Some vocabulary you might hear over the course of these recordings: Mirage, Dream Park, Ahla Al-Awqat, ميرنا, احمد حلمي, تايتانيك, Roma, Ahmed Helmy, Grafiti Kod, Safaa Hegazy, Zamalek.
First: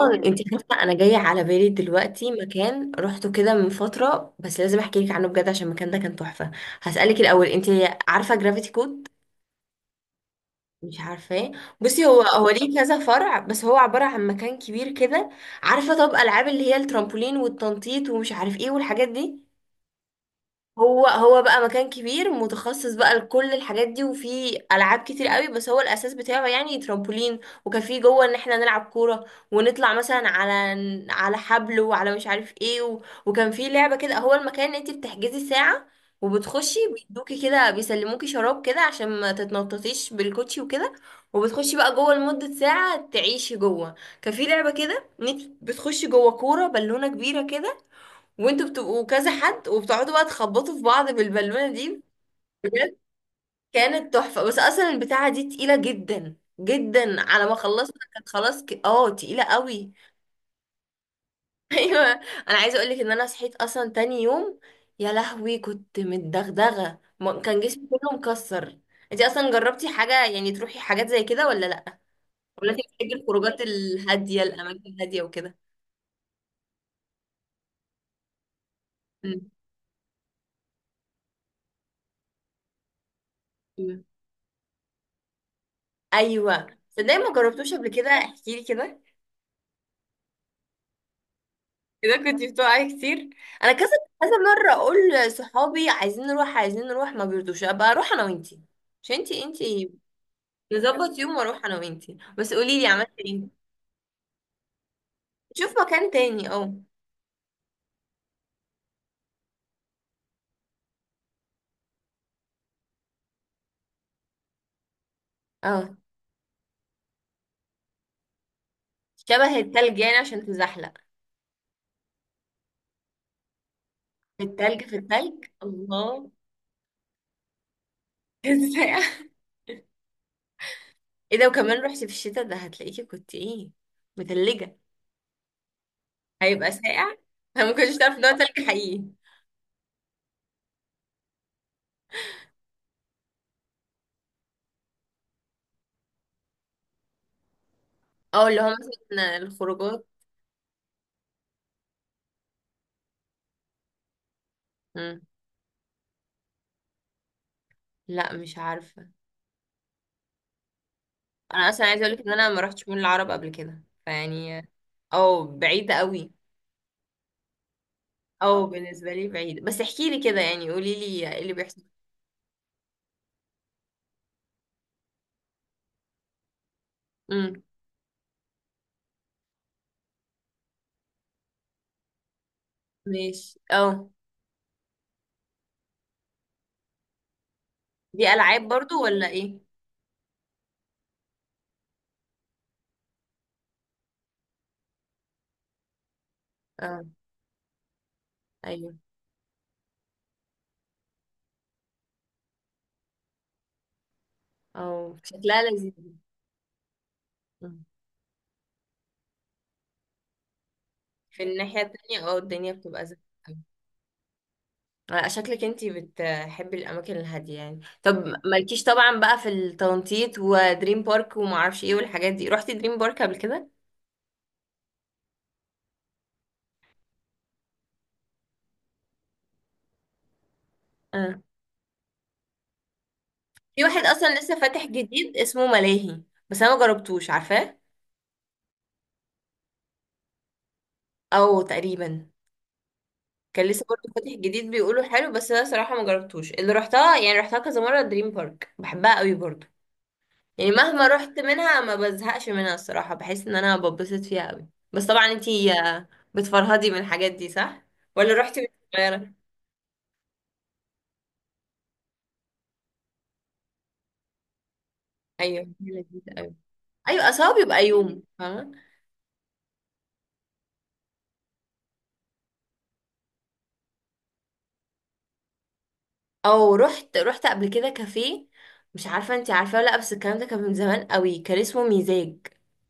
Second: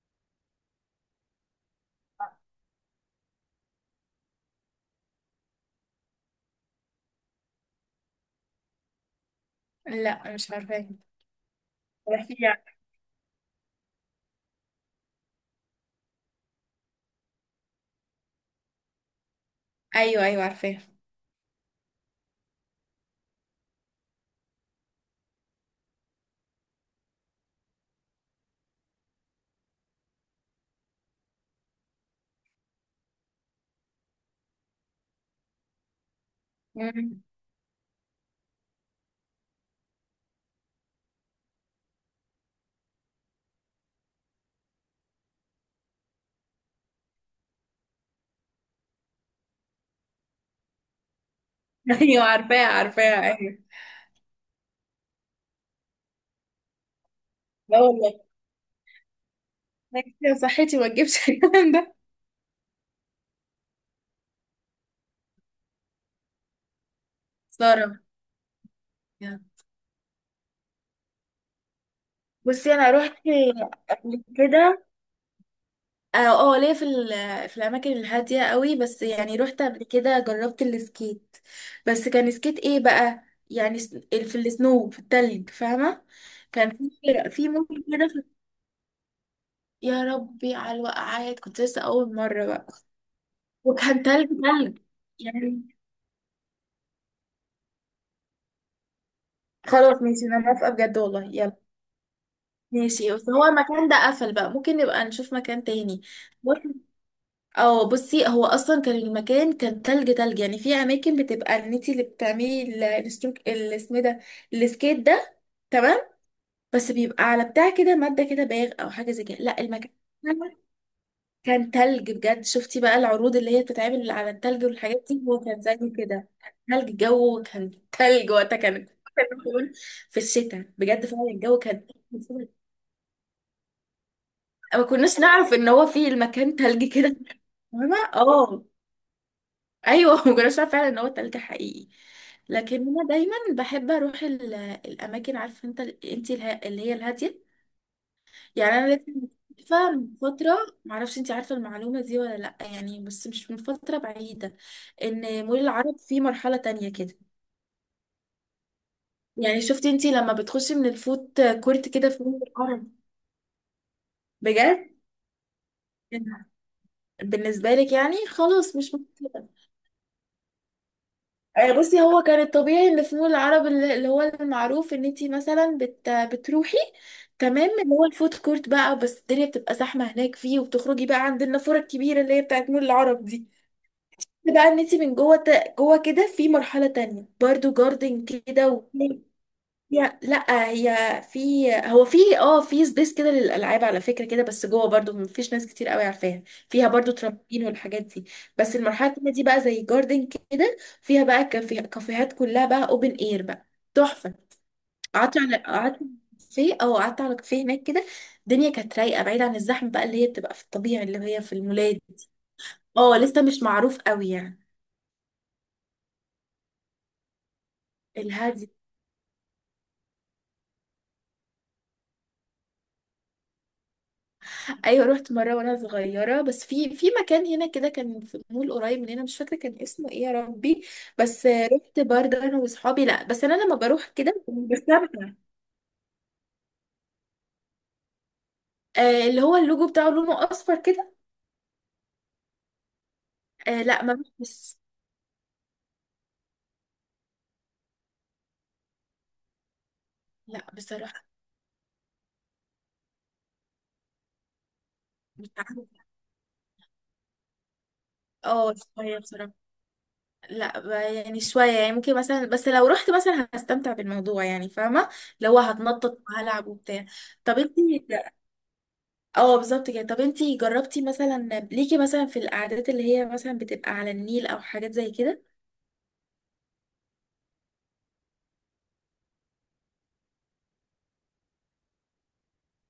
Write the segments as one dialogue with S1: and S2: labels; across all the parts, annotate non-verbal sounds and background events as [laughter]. S1: نوران، انت عارفه انا جايه على بالي دلوقتي مكان روحته كده من فتره، بس لازم احكي لك عنه بجد عشان المكان ده كان تحفه. هسالك الاول، انت عارفه جرافيتي كود؟
S2: لا، مش عارفاها.
S1: مش عارفاه. بصي، هو
S2: احكي لي
S1: هو
S2: ع-
S1: ليه كذا فرع، بس هو عباره عن مكان كبير كده. عارفه طب العاب اللي هي الترامبولين والتنطيط ومش عارف ايه والحاجات دي؟
S2: ايوه، ايوه، عارفاها.
S1: هو بقى مكان كبير متخصص بقى لكل الحاجات دي، وفي العاب كتير قوي، بس هو الاساس بتاعه يعني ترامبولين، وكان فيه جوه ان احنا نلعب كوره، ونطلع مثلا على حبل وعلى مش عارف ايه وكان فيه لعبه كده، هو المكان ان انت بتحجزي ساعه وبتخشي،
S2: مم.
S1: بيدوكي كده بيسلموكي شراب كده عشان ما تتنططيش بالكوتشي وكده، وبتخشي بقى جوه لمده ساعه تعيشي جوه. كان في لعبه كده، إن إنتي بتخشي جوه كوره بالونه كبيره كده، وانتوا بتبقوا كذا حد، وبتقعدوا بقى تخبطوا في بعض بالبالونه
S2: [laughs]
S1: دي.
S2: ايوه، عارفاها،
S1: بجد
S2: عارفاها، ايوه.
S1: كانت تحفه، بس اصلا البتاعه دي تقيله جدا جدا، على ما
S2: لا
S1: خلصنا
S2: والله.
S1: كانت خلاص ك... اه تقيله قوي.
S2: أنا كده صحتي ما تجيبش
S1: [laughs]
S2: الكلام ده.
S1: ايوه. انا عايزه اقول لك ان انا صحيت اصلا تاني يوم، يا لهوي كنت متدغدغه كان جسمي
S2: سارة،
S1: كله مكسر. انت
S2: يعني.
S1: اصلا جربتي حاجه، يعني تروحي حاجات زي كده ولا لا؟ ولا
S2: بصي
S1: انت
S2: انا
S1: بتحبي
S2: رحت
S1: الخروجات
S2: قبل
S1: الهاديه، الاماكن
S2: كده.
S1: الهاديه وكده؟
S2: اه ليا في الاماكن الهاديه قوي، بس يعني
S1: مم.
S2: رحت قبل كده جربت السكيت. بس كان سكيت ايه بقى؟ يعني
S1: مم.
S2: في التلج، فاهمه.
S1: ايوه.
S2: كان
S1: صدقني
S2: في
S1: ما
S2: في
S1: جربتوش
S2: ممكن
S1: قبل
S2: كده
S1: كده، احكي لي كده.
S2: يا ربي على الوقعات، كنت لسه اول
S1: اذا كنت
S2: مره بقى.
S1: بتوعي كتير، انا كذا
S2: وكان تلج
S1: كذا مره
S2: تلج
S1: اقول
S2: يعني.
S1: لصحابي عايزين نروح عايزين نروح ما بيرضوش، ابقى اروح انا وانتي. مش انتي، انتي
S2: خلاص ماشي، انا موافقة بجد،
S1: نظبط
S2: والله
S1: يوم
S2: يلا.
S1: واروح انا وانتي، بس قولي لي عملت
S2: ماشي، بس هو
S1: ايه.
S2: المكان ده قفل بقى، ممكن نبقى نشوف مكان
S1: شوف
S2: تاني.
S1: مكان تاني اه.
S2: بص- اه، بصي هو اصلا كان المكان كان تلج تلج يعني. في اماكن بتبقى ان انتي اللي بتعملي الستروك اللي اسمه ده، السكيت ده،
S1: اه،
S2: تمام. بس بيبقى على بتاع كده، مادة كده، باغ او حاجة زي كده.
S1: شبه
S2: لا، المكان
S1: التلج يعني عشان تزحلق.
S2: كان تلج بجد. شفتي بقى العروض اللي هي بتتعمل على
S1: في
S2: التلج
S1: التلج في
S2: والحاجات دي، هو
S1: التلج،
S2: كان زي كده.
S1: الله.
S2: تلج، الجو كان تلج
S1: [laughs]
S2: وقتها،
S1: كان
S2: كان
S1: ساقع.
S2: [laughs] كان في الشتاء بجد، فعلا
S1: ايه ده؟
S2: الجو
S1: وكمان
S2: كان.
S1: رحتي في الشتاء؟ ده هتلاقيكي كنت ايه، متلجة.
S2: ما كناش نعرف ان هو في المكان
S1: هيبقى
S2: تلجي
S1: ساقع.
S2: كده.
S1: [laughs] انا ما كنتش
S2: فاهمة،
S1: تعرف ان هو
S2: اه.
S1: تلج حقيقي.
S2: ايوه، ما كناش نعرف فعلا ان هو تلج حقيقي. لكن انا دايما بحب اروح الاماكن، عارفه انت اللي هي الهاديه.
S1: اه، اللي هو
S2: يعني انا لسه
S1: مثلا
S2: مكتشفة
S1: الخروجات.
S2: من فتره، معرفش انت عارفه المعلومه دي ولا لا، يعني بس مش من فتره بعيده،
S1: مم.
S2: ان مول العرب فيه مرحله تانية كده.
S1: لا مش عارفة.
S2: يعني شفتي انت لما بتخشي من الفوت
S1: انا اصلا
S2: كورت
S1: عايزه
S2: كده
S1: اقولك
S2: في
S1: ان
S2: مول
S1: انا ما
S2: العرب؟
S1: رحتش مول العرب قبل كده فيعني،
S2: بجد،
S1: او بعيده قوي،
S2: بالنسبه لك يعني
S1: او
S2: خلاص مش مهم.
S1: بالنسبه لي بعيده، بس احكي لي كده يعني، قولي لي ايه اللي بيحصل.
S2: بصي هو كان الطبيعي اللي في مول العرب، اللي هو المعروف ان انتي مثلا بتروحي،
S1: امم
S2: تمام، اللي هو الفود كورت بقى. بس الدنيا بتبقى زحمه هناك، فيه وبتخرجي بقى عند النافوره الكبيره اللي هي بتاعت مول العرب دي،
S1: ماشي او.
S2: بقى ان انتي من جوه جوه كده، في مرحله تانية برضو جاردن
S1: دي العاب
S2: كده.
S1: برضو ولا ايه؟
S2: هي لا، هي في، هو في، في سبيس كده للالعاب، على فكره كده. بس جوه برضو مفيش ناس كتير قوي عارفاها. فيها
S1: اه.
S2: برضو ترامبين والحاجات دي. بس
S1: ايوه
S2: المرحله التانيه دي بقى زي جاردن كده، فيها بقى كافيهات، كلها بقى اوبن اير بقى، تحفه.
S1: او
S2: قعدت على
S1: شكلها لذيذ.
S2: قعدت في او قعدت على كافيه هناك
S1: مم.
S2: كده. الدنيا كانت رايقه، بعيد عن الزحمه بقى اللي هي بتبقى في الطبيعي، اللي
S1: في
S2: هي في
S1: الناحيه
S2: المولات.
S1: التانية، اه، الدنيا بتبقى
S2: اه،
S1: زحمه.
S2: لسه
S1: أوي.
S2: مش معروف قوي يعني.
S1: آه، شكلك انتي بتحبي الاماكن الهاديه يعني. طب
S2: الهادي.
S1: مالكيش طبعا بقى في التنطيط ودريم بارك وما اعرفش ايه والحاجات دي؟ رحتي دريم بارك قبل كده؟
S2: ايوه رحت مره وانا صغيره، بس في مكان هنا كده، كان في مول قريب مننا، مش فاكره كان اسمه ايه يا ربي.
S1: اه،
S2: بس رحت برضه انا واصحابي. لا، بس انا لما
S1: في واحد
S2: بروح
S1: اصلا
S2: كده
S1: لسه فاتح
S2: بستمتع.
S1: جديد اسمه ملاهي، بس انا ما جربتوش، عارفاه؟
S2: آه اللي هو اللوجو بتاعه لونه اصفر كده.
S1: او تقريبا. كان
S2: آه،
S1: لسه برضه
S2: لا، ما
S1: فاتح جديد،
S2: بس.
S1: بيقولوا حلو، بس انا صراحه ما جربتوش. اللي رحتها يعني رحتها كذا مره دريم بارك، بحبها قوي برضه.
S2: لا،
S1: يعني مهما
S2: بصراحه
S1: رحت منها ما بزهقش منها الصراحه، بحس ان انا ببسط فيها قوي. بس طبعا
S2: مش
S1: انتي
S2: عارفه.
S1: بتفرهدي من الحاجات دي، صح؟ ولا رحتي وانتي
S2: اه شويه
S1: صغيره؟
S2: بصراحه. لا، يعني شويه يعني، ممكن مثلا بس لو رحت مثلا هستمتع بالموضوع، يعني فاهمه، اللي هو
S1: ايوه، هي
S2: هتنطط
S1: لذيذه قوي.
S2: وهلعب وبتاع.
S1: ايوه اصلا هو
S2: طب انت.
S1: بيبقى يوم، فاهمه؟
S2: اه بالظبط كده. طب انتي جربتي مثلا، ليكي مثلا في القعدات اللي هي مثلا بتبقى على النيل او حاجات زي كده؟
S1: او، رحت قبل كده كافيه. مش عارفه انت عارفه ولا لا، بس الكلام ده كان من زمان قوي، كان اسمه ميزاج.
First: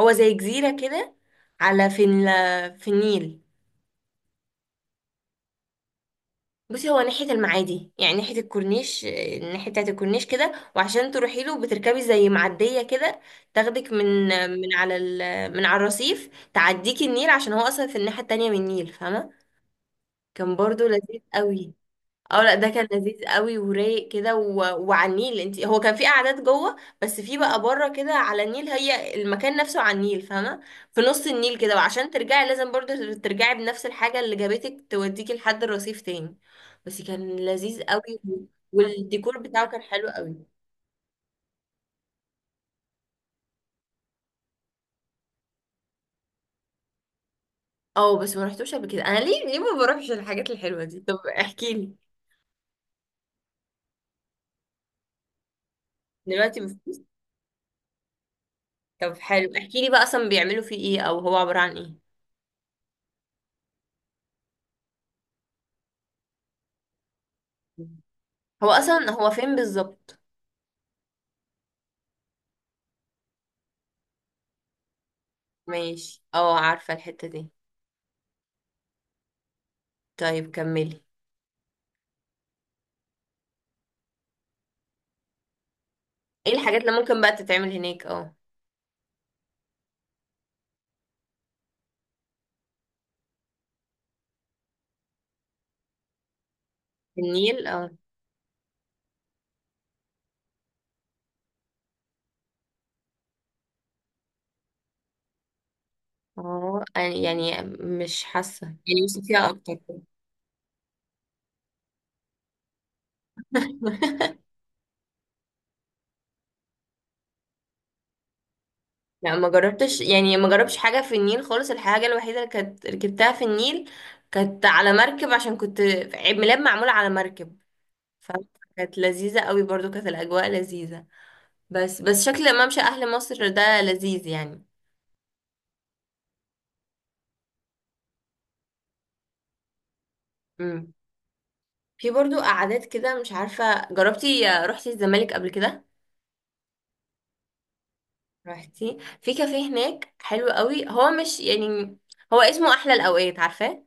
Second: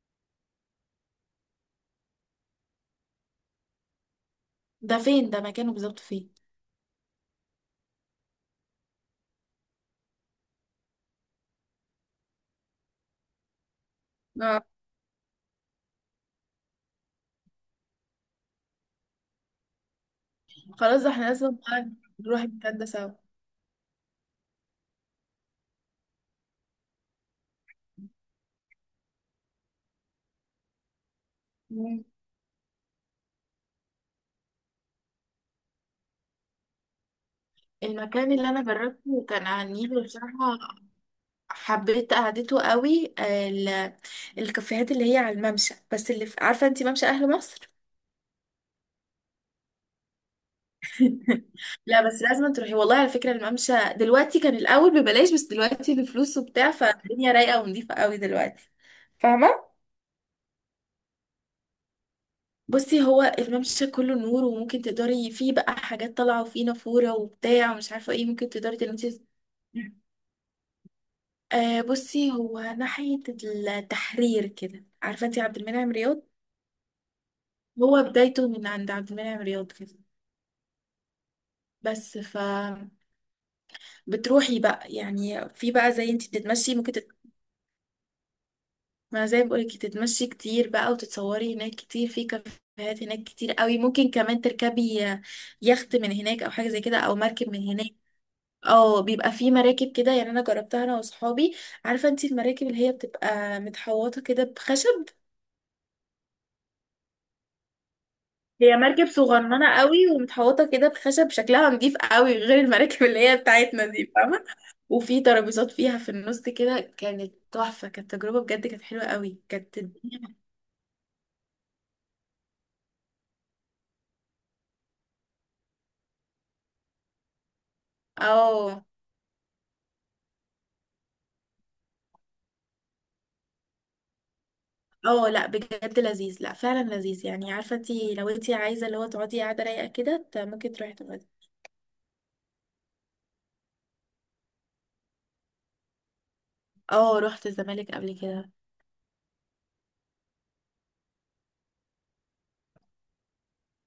S1: هو زي جزيره كده، على في النيل.
S2: ده فين؟ ده مكانه بالظبط فين؟
S1: بصي، هو ناحيه المعادي، يعني ناحيه الكورنيش، الناحيه بتاعه الكورنيش كده، وعشان تروحي له بتركبي زي معديه كده، تاخدك من
S2: اه
S1: من على الرصيف، تعديكي النيل عشان هو اصلا في الناحيه التانية من النيل، فاهمه؟ كان برضو
S2: خلاص، ده
S1: لذيذ
S2: احنا لازم
S1: قوي.
S2: بقى نروح
S1: اه، لا، ده
S2: المكان ده
S1: كان
S2: سوا.
S1: لذيذ قوي ورايق كده وعلى النيل. انت هو كان في قعدات جوه، بس في بقى بره كده على النيل، هي المكان نفسه على النيل، فاهمه؟ في نص النيل كده،
S2: مم.
S1: وعشان ترجعي لازم برضه ترجعي بنفس الحاجه اللي جابتك توديكي لحد الرصيف تاني. بس كان لذيذ قوي
S2: المكان اللي انا جربته
S1: والديكور
S2: كان
S1: بتاعه
S2: على
S1: كان
S2: النيل
S1: حلو قوي.
S2: بصراحة، حبيت قعدته قوي. الكافيهات اللي هي على الممشى، بس عارفة انتي ممشى اهل مصر؟
S1: اه، بس ما رحتوش قبل كده. انا ليه ما بروحش الحاجات الحلوه دي؟ طب
S2: [laughs]
S1: احكي لي.
S2: لا، بس لازم تروحي والله. على فكرة الممشى دلوقتي كان الأول ببلاش، بس دلوقتي بفلوس
S1: دلوقتي
S2: وبتاع،
S1: بفلوس.
S2: فالدنيا رايقة ونضيفة قوي دلوقتي.
S1: طب حلو،
S2: فاهمة،
S1: احكي لي بقى اصلا بيعملوا فيه ايه، او هو عباره عن ايه.
S2: بصي هو الممشى كله نور، وممكن تقدري فيه بقى حاجات طالعة، وفيه نافورة وبتاع، ومش عارفة ايه، ممكن
S1: هو
S2: تقدري
S1: اصلا
S2: تلمسي.
S1: هو فين بالظبط؟
S2: بصي هو ناحية التحرير كده، عارفة انتي عبد المنعم رياض؟
S1: ماشي اه، عارفة الحتة دي.
S2: هو بدايته من عند عبد المنعم رياض كده.
S1: طيب كملي.
S2: بس ف بتروحي بقى يعني، في بقى زي انتي
S1: ايه
S2: بتتمشي،
S1: الحاجات اللي
S2: ممكن
S1: ممكن بقى تتعمل هناك اه.
S2: ما زي ما بقولك، تتمشي كتير بقى، وتتصوري هناك كتير، في كافيهات هناك كتير قوي، ممكن كمان تركبي يخت من هناك او حاجة زي كده، او
S1: في
S2: مركب
S1: النيل
S2: من هناك.
S1: اه.
S2: اه بيبقى في مراكب كده يعني، انا جربتها انا واصحابي. عارفه انتي المراكب اللي هي بتبقى متحوطه كده بخشب؟
S1: اه، يعني مش حاسة،
S2: هي
S1: يعني
S2: مركب
S1: مش فيها
S2: صغننه
S1: اكتر.
S2: قوي ومتحوطه كده بخشب، شكلها نضيف قوي، غير المراكب اللي هي بتاعتنا دي فاهمه. وفي ترابيزات فيها في النص كده، كانت تحفه، كانت تجربه بجد، كانت حلوه
S1: لا
S2: قوي،
S1: ما
S2: كانت
S1: جربتش
S2: الدنيا.
S1: يعني، ما جربتش حاجة في النيل خالص. الحاجة الوحيدة اللي كانت ركبتها في النيل كانت على مركب عشان كنت عيد ميلاد معمول على مركب،
S2: اه،
S1: فكانت لذيذة قوي برضو، كانت الأجواء لذيذة. بس شكل ممشى أهل مصر ده لذيذ يعني.
S2: اه، لا بجد لذيذ، لا فعلا لذيذ يعني. عارفه انتي لو انتي عايزه اللي هو تقعدي قاعده رايقه كده، ممكن
S1: امم
S2: تروحي تقعدي.
S1: في برضو قعدات كده، مش عارفة جربتي، رحتي الزمالك قبل كده؟
S2: اه رحت الزمالك قبل كده.
S1: رحتي في كافيه هناك حلو قوي، هو مش يعني، هو اسمه احلى الاوقات، عارفاه؟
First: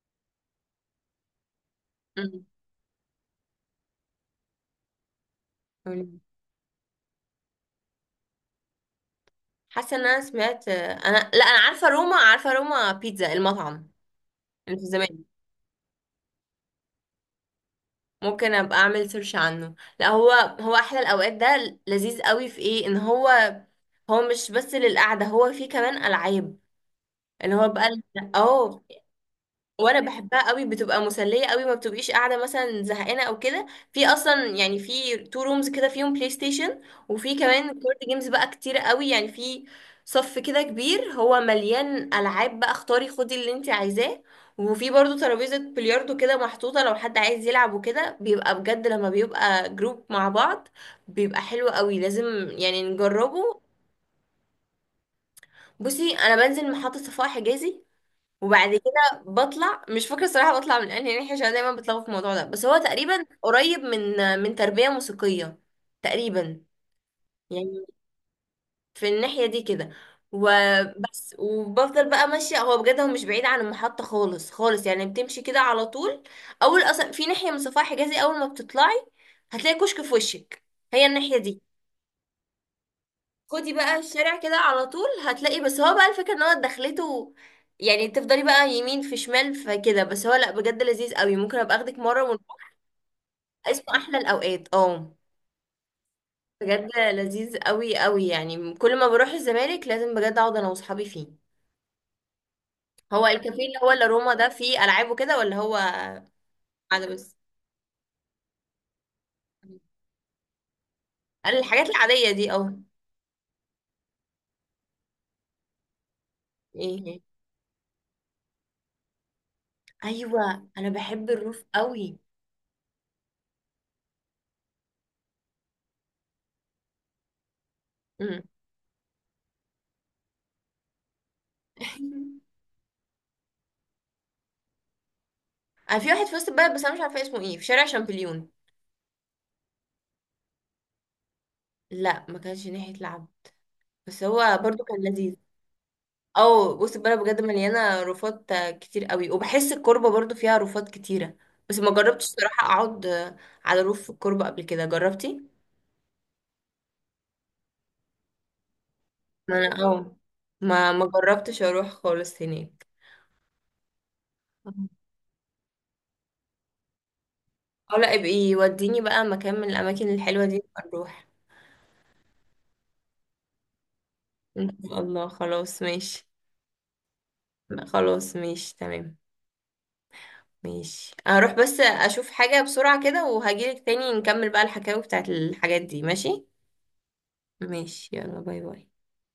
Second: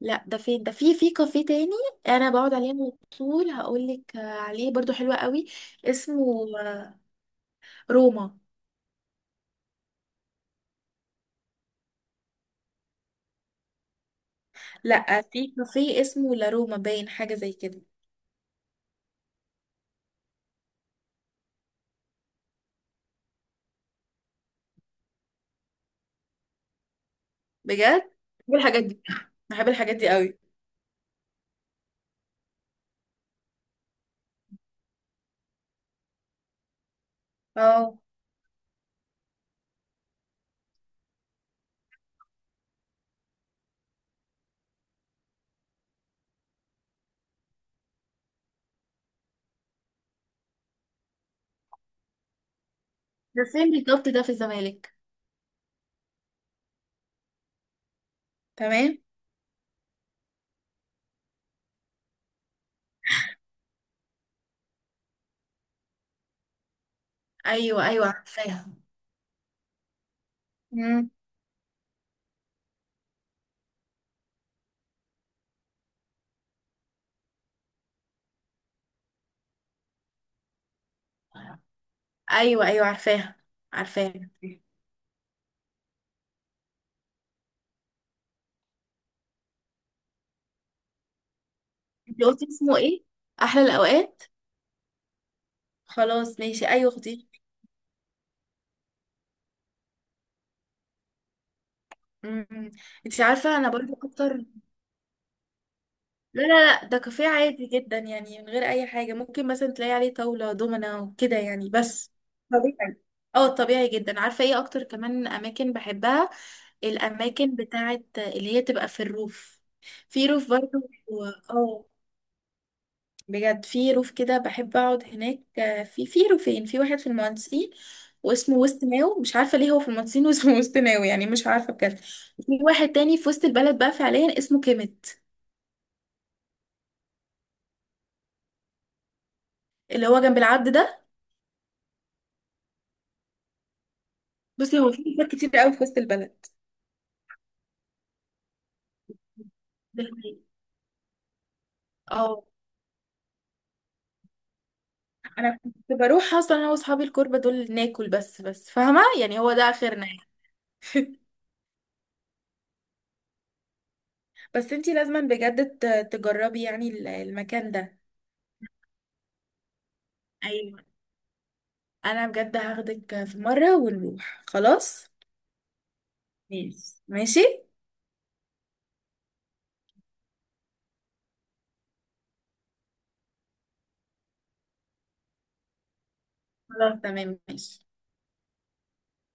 S2: لا، ده فين؟ ده في كافيه تاني انا
S1: مم.
S2: بقعد عليه على طول، هقول لك عليه برضو حلو قوي.
S1: مم.
S2: اسمه روما.
S1: حاسه ان انا سمعت، انا لا انا عارفه روما، عارفه روما بيتزا المطعم اللي في
S2: لا،
S1: زمان.
S2: في كافيه اسمه، لا، روما باين، حاجه زي كده.
S1: ممكن ابقى اعمل سيرش عنه. لا، هو هو احلى الاوقات ده لذيذ قوي، في ايه ان هو، هو مش بس للقعده، هو فيه كمان العاب اللي هو بقى.
S2: بجد بحب
S1: اه،
S2: الحاجات دي، بحب الحاجات
S1: وانا
S2: دي قوي.
S1: بحبها قوي، بتبقى مسليه قوي، ما بتبقيش قاعده مثلا زهقانه او كده. في اصلا يعني في تو رومز كده فيهم بلاي ستيشن، وفي كمان كارد
S2: اه
S1: جيمز بقى كتير قوي، يعني في صف كده كبير، هو مليان العاب بقى، اختاري خدي اللي انت عايزاه. وفي برضو ترابيزه بلياردو كده محطوطه لو حد عايز يلعب وكده، بيبقى بجد لما بيبقى جروب مع بعض بيبقى حلو قوي، لازم يعني
S2: ده
S1: نجربه.
S2: فين بالظبط؟ ده في الزمالك.
S1: بصي، انا بنزل محطه صفاء حجازي، وبعد
S2: تمام.
S1: كده بطلع، مش فاكره الصراحه بطلع من انهي ناحيه عشان دايما بتلخبط في الموضوع ده، بس هو تقريبا قريب من تربيه موسيقيه تقريبا،
S2: ايوه،
S1: يعني
S2: ايوه، عارفاها.
S1: في الناحيه دي كده و...
S2: امم.
S1: وبفضل بقى ماشيه. هو بجد هو مش بعيد عن المحطه خالص خالص، يعني بتمشي كده على طول. اول اصلا في ناحيه من صفاح حجازي اول ما بتطلعي هتلاقي كشك في وشك، هي الناحيه دي.
S2: ايوه، ايوه، عارفاها،
S1: خدي بقى
S2: عارفاها.
S1: الشارع كده على طول هتلاقي، بس هو بقى الفكرة ان هو دخلته، يعني تفضلي بقى يمين في شمال فكده. بس هو، لا، بجد لذيذ قوي، ممكن ابقى اخدك مرة
S2: انت قلتي
S1: ونروح.
S2: اسمه ايه؟ احلى
S1: اسمه احلى
S2: الاوقات.
S1: الاوقات اه.
S2: خلاص ماشي،
S1: بجد
S2: ايوه خطير.
S1: لذيذ قوي قوي، يعني كل ما بروح الزمالك لازم بجد اقعد انا واصحابي فيه.
S2: امم. انت
S1: هو
S2: عارفه
S1: الكافيه
S2: انا
S1: اللي هو
S2: برضو
S1: اللي روما
S2: اكتر.
S1: ده فيه العاب وكده ولا هو
S2: لا، لا، لا، ده
S1: قاعدة؟
S2: كافيه
S1: بس
S2: عادي جدا، يعني من غير اي حاجه. ممكن مثلا تلاقي عليه طاوله دومنا وكده يعني،
S1: الحاجات
S2: بس،
S1: العادية دي اه.
S2: طبيعي. اه طبيعي جدا. عارفه ايه اكتر كمان اماكن بحبها؟
S1: ايه؟
S2: الاماكن بتاعت اللي هي تبقى في الروف. في روف
S1: ايوه،
S2: برضو
S1: انا
S2: و-
S1: بحب الروف
S2: اه
S1: قوي.
S2: بجد، في روف كده بحب اقعد هناك. في روفين، في واحد في المهندسين
S1: امم
S2: واسمه وسط ناو، مش عارفه ليه هو في المهندسين واسمه [laughs] وسط ناو يعني. مش عارفه بجد، في
S1: [laughs]
S2: واحد تاني في وسط البلد بقى فعليا، اسمه كيميت.
S1: أنا في واحد في وسط البلد، بس انا مش عارفه اسمه ايه، في شارع شامبليون.
S2: اللي هو جنب العبد ده،
S1: لا ما كانش ناحية لعب، بس هو
S2: بصي
S1: برضو
S2: هو
S1: كان
S2: في حاجات
S1: لذيذ.
S2: كتير قوي في وسط البلد.
S1: او بص، البلد بجد مليانة رفات كتير قوي، وبحس
S2: ده
S1: الكوربة برضو
S2: حقيقي.
S1: فيها رفات كتيرة. بس ما جربتش
S2: اه
S1: صراحة اقعد على روف في الكوربة قبل كده، جربتي؟
S2: انا كنت بروح اصلا انا واصحابي الكوربه دول ناكل بس فاهمه يعني، هو
S1: ما
S2: ده
S1: انا
S2: اخرنا
S1: اه،
S2: يعني.
S1: ما جربتش اروح خالص هناك.
S2: بس انتي لازما بجد تجربي يعني المكان
S1: اه،
S2: ده.
S1: لا ابقي وديني بقى مكان من الاماكن الحلوة دي،
S2: ايوه
S1: نبقى نروح.
S2: انا بجد هاخدك في مره ونروح.
S1: ان شاء
S2: خلاص
S1: الله، خلاص ماشي.
S2: ماشي ماشي.
S1: خلاص ماشي تمام. ماشي، هروح بس اشوف حاجة بسرعة كده وهجيلك تاني نكمل بقى الحكاوي بتاعت الحاجات دي، ماشي.
S2: خلاص تمام ماشي.
S1: ماشي، يلا باي باي.